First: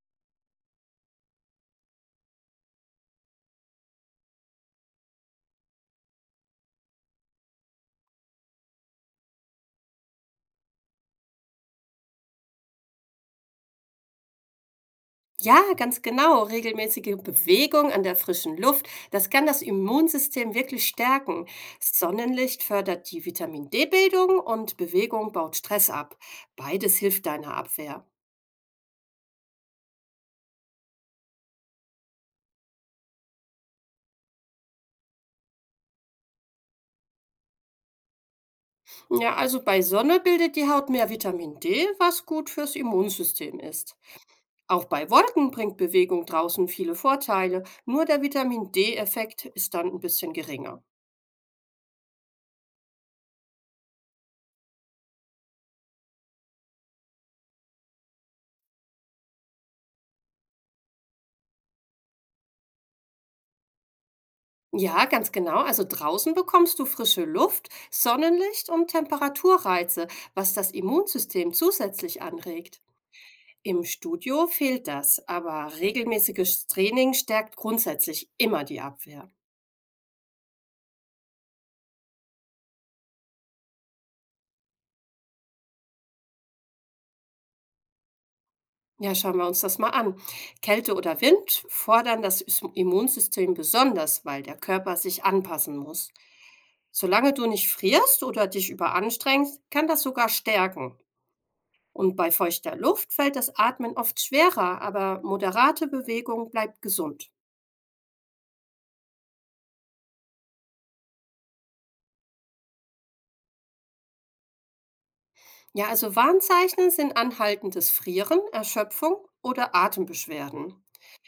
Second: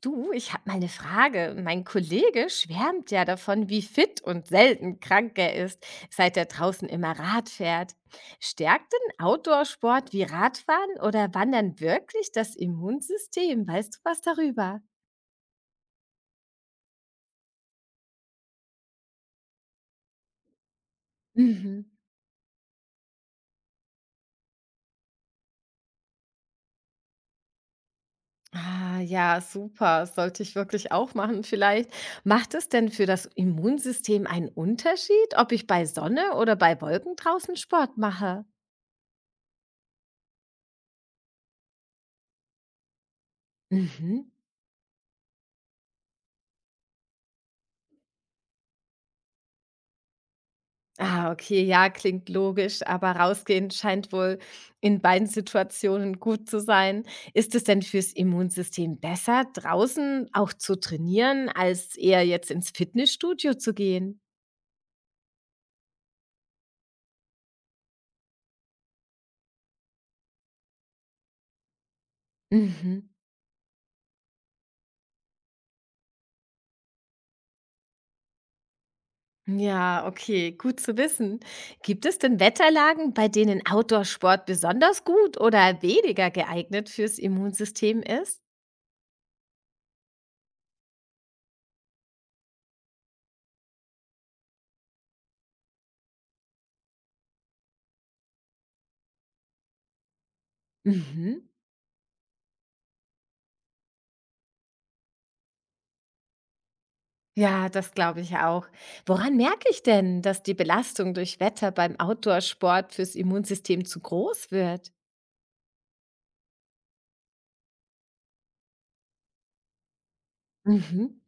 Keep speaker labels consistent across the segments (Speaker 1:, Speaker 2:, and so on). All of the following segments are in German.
Speaker 1: Du, ich habe mal eine Frage. Mein Kollege schwärmt ja davon, wie fit und selten krank er ist, seit er draußen immer Rad fährt. Stärkt denn Outdoor-Sport wie Radfahren oder Wandern wirklich das Immunsystem? Weißt du was darüber?
Speaker 2: Ja, ganz genau. Regelmäßige Bewegung an der frischen Luft, das kann das Immunsystem wirklich stärken.
Speaker 1: Mhm.
Speaker 2: Sonnenlicht fördert die Vitamin D-Bildung und Bewegung baut Stress ab. Beides hilft deiner Abwehr.
Speaker 1: Ah, ja, super. Sollte ich wirklich auch machen vielleicht. Macht es denn für das Immunsystem einen Unterschied, ob ich bei Sonne oder bei Wolken draußen Sport mache?
Speaker 2: Ja, also bei Sonne bildet die Haut mehr Vitamin D, was gut fürs Immunsystem ist.
Speaker 1: Mhm.
Speaker 2: Auch bei Wolken bringt Bewegung draußen viele Vorteile, nur der Vitamin D-Effekt ist dann ein bisschen geringer.
Speaker 1: Ah, okay, ja, klingt logisch, aber rausgehen scheint wohl in beiden Situationen gut zu sein. Ist es denn fürs Immunsystem besser, draußen auch zu trainieren, als eher jetzt ins Fitnessstudio zu gehen?
Speaker 2: Ja, ganz genau. Also draußen bekommst du frische Luft, Sonnenlicht und Temperaturreize, was das Immunsystem zusätzlich anregt.
Speaker 1: Mhm.
Speaker 2: Im Studio fehlt das, aber regelmäßiges Training stärkt grundsätzlich immer die Abwehr.
Speaker 1: Ja, okay, gut zu wissen. Gibt es denn Wetterlagen, bei denen Outdoor-Sport besonders gut oder weniger geeignet fürs Immunsystem ist?
Speaker 2: Ja, schauen wir uns das mal an. Kälte oder Wind fordern das Immunsystem besonders, weil der Körper sich anpassen muss. Solange du nicht frierst oder dich überanstrengst, kann das sogar stärken.
Speaker 1: Mhm.
Speaker 2: Und bei feuchter Luft fällt das Atmen oft schwerer, aber moderate Bewegung bleibt gesund.
Speaker 1: Ja, das glaube ich auch. Woran merke ich denn, dass die Belastung durch Wetter beim Outdoor-Sport fürs Immunsystem zu groß wird?
Speaker 2: Ja, also Warnzeichen sind anhaltendes Frieren, Erschöpfung oder Atembeschwerden.
Speaker 1: Mhm.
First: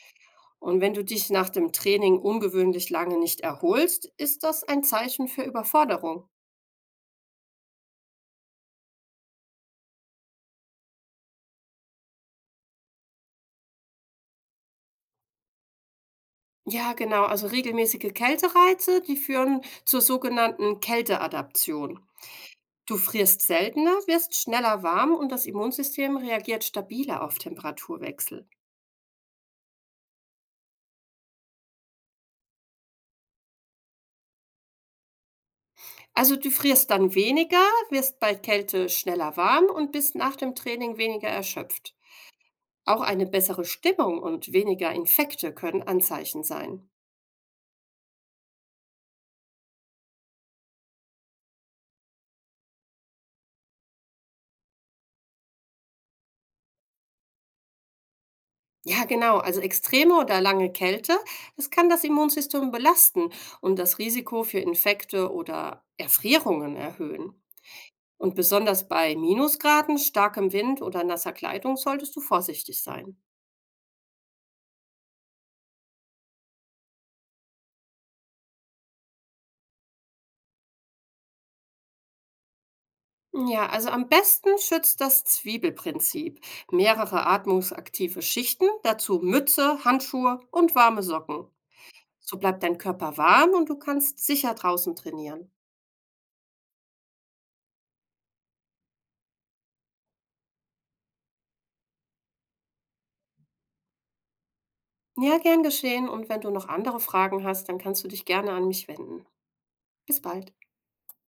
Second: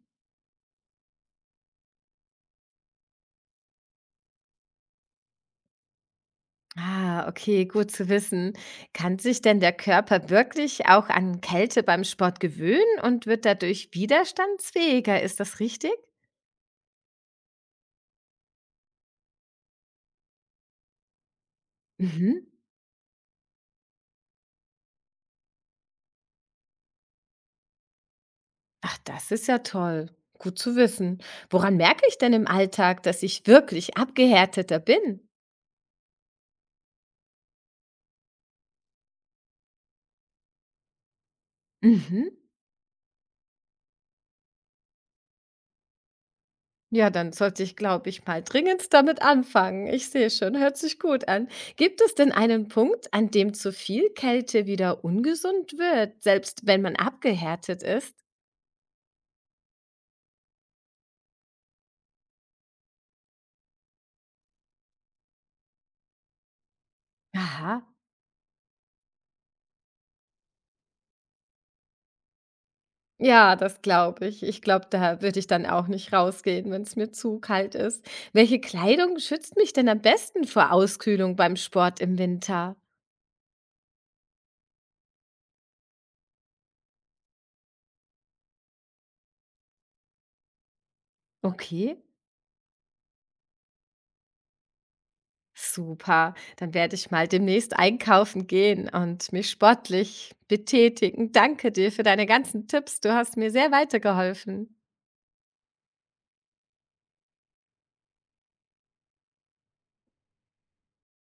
Speaker 2: Und wenn du dich nach dem Training ungewöhnlich lange nicht erholst, ist das ein Zeichen für Überforderung.
Speaker 1: Ah, okay, gut zu wissen. Kann sich denn der Körper wirklich auch an Kälte beim Sport gewöhnen und wird dadurch widerstandsfähiger? Ist das richtig?
Speaker 2: Ja, genau, also regelmäßige Kältereize, die führen zur sogenannten Kälteadaption.
Speaker 1: Mhm.
Speaker 2: Du frierst seltener, wirst schneller warm und das Immunsystem reagiert stabiler auf Temperaturwechsel.
Speaker 1: Ach, das ist ja toll. Gut zu wissen. Woran merke ich denn im Alltag, dass ich wirklich abgehärteter bin?
Speaker 2: Also du frierst dann weniger, wirst bei Kälte schneller warm und bist nach dem Training weniger erschöpft.
Speaker 1: Mhm.
Speaker 2: Auch eine bessere Stimmung und weniger Infekte können Anzeichen sein.
Speaker 1: Ja, dann sollte ich, glaube ich, mal dringend damit anfangen. Ich sehe schon, hört sich gut an. Gibt es denn einen Punkt, an dem zu viel Kälte wieder ungesund wird, selbst wenn man abgehärtet ist?
Speaker 2: Ja, genau. Also extreme oder lange Kälte, das kann das Immunsystem belasten und das Risiko für Infekte oder Erfrierungen erhöhen.
Speaker 1: Aha.
Speaker 2: Und besonders bei Minusgraden, starkem Wind oder nasser Kleidung solltest du vorsichtig sein.
Speaker 1: Ja, das glaube ich. Ich glaube, da würde ich dann auch nicht rausgehen, wenn es mir zu kalt ist. Welche Kleidung schützt mich denn am besten vor Auskühlung beim Sport im Winter?
Speaker 2: Ja, also am besten schützt das Zwiebelprinzip. Mehrere atmungsaktive Schichten, dazu Mütze, Handschuhe und warme Socken.
Speaker 1: Okay.
Speaker 2: So bleibt dein Körper warm und du kannst sicher draußen trainieren.
Speaker 1: Super, dann werde ich mal demnächst einkaufen gehen und mich sportlich betätigen. Danke dir für deine ganzen Tipps. Du hast mir sehr weitergeholfen.
Speaker 2: Ja, gern geschehen und wenn du noch andere Fragen hast, dann kannst du dich gerne an mich wenden. Bis bald.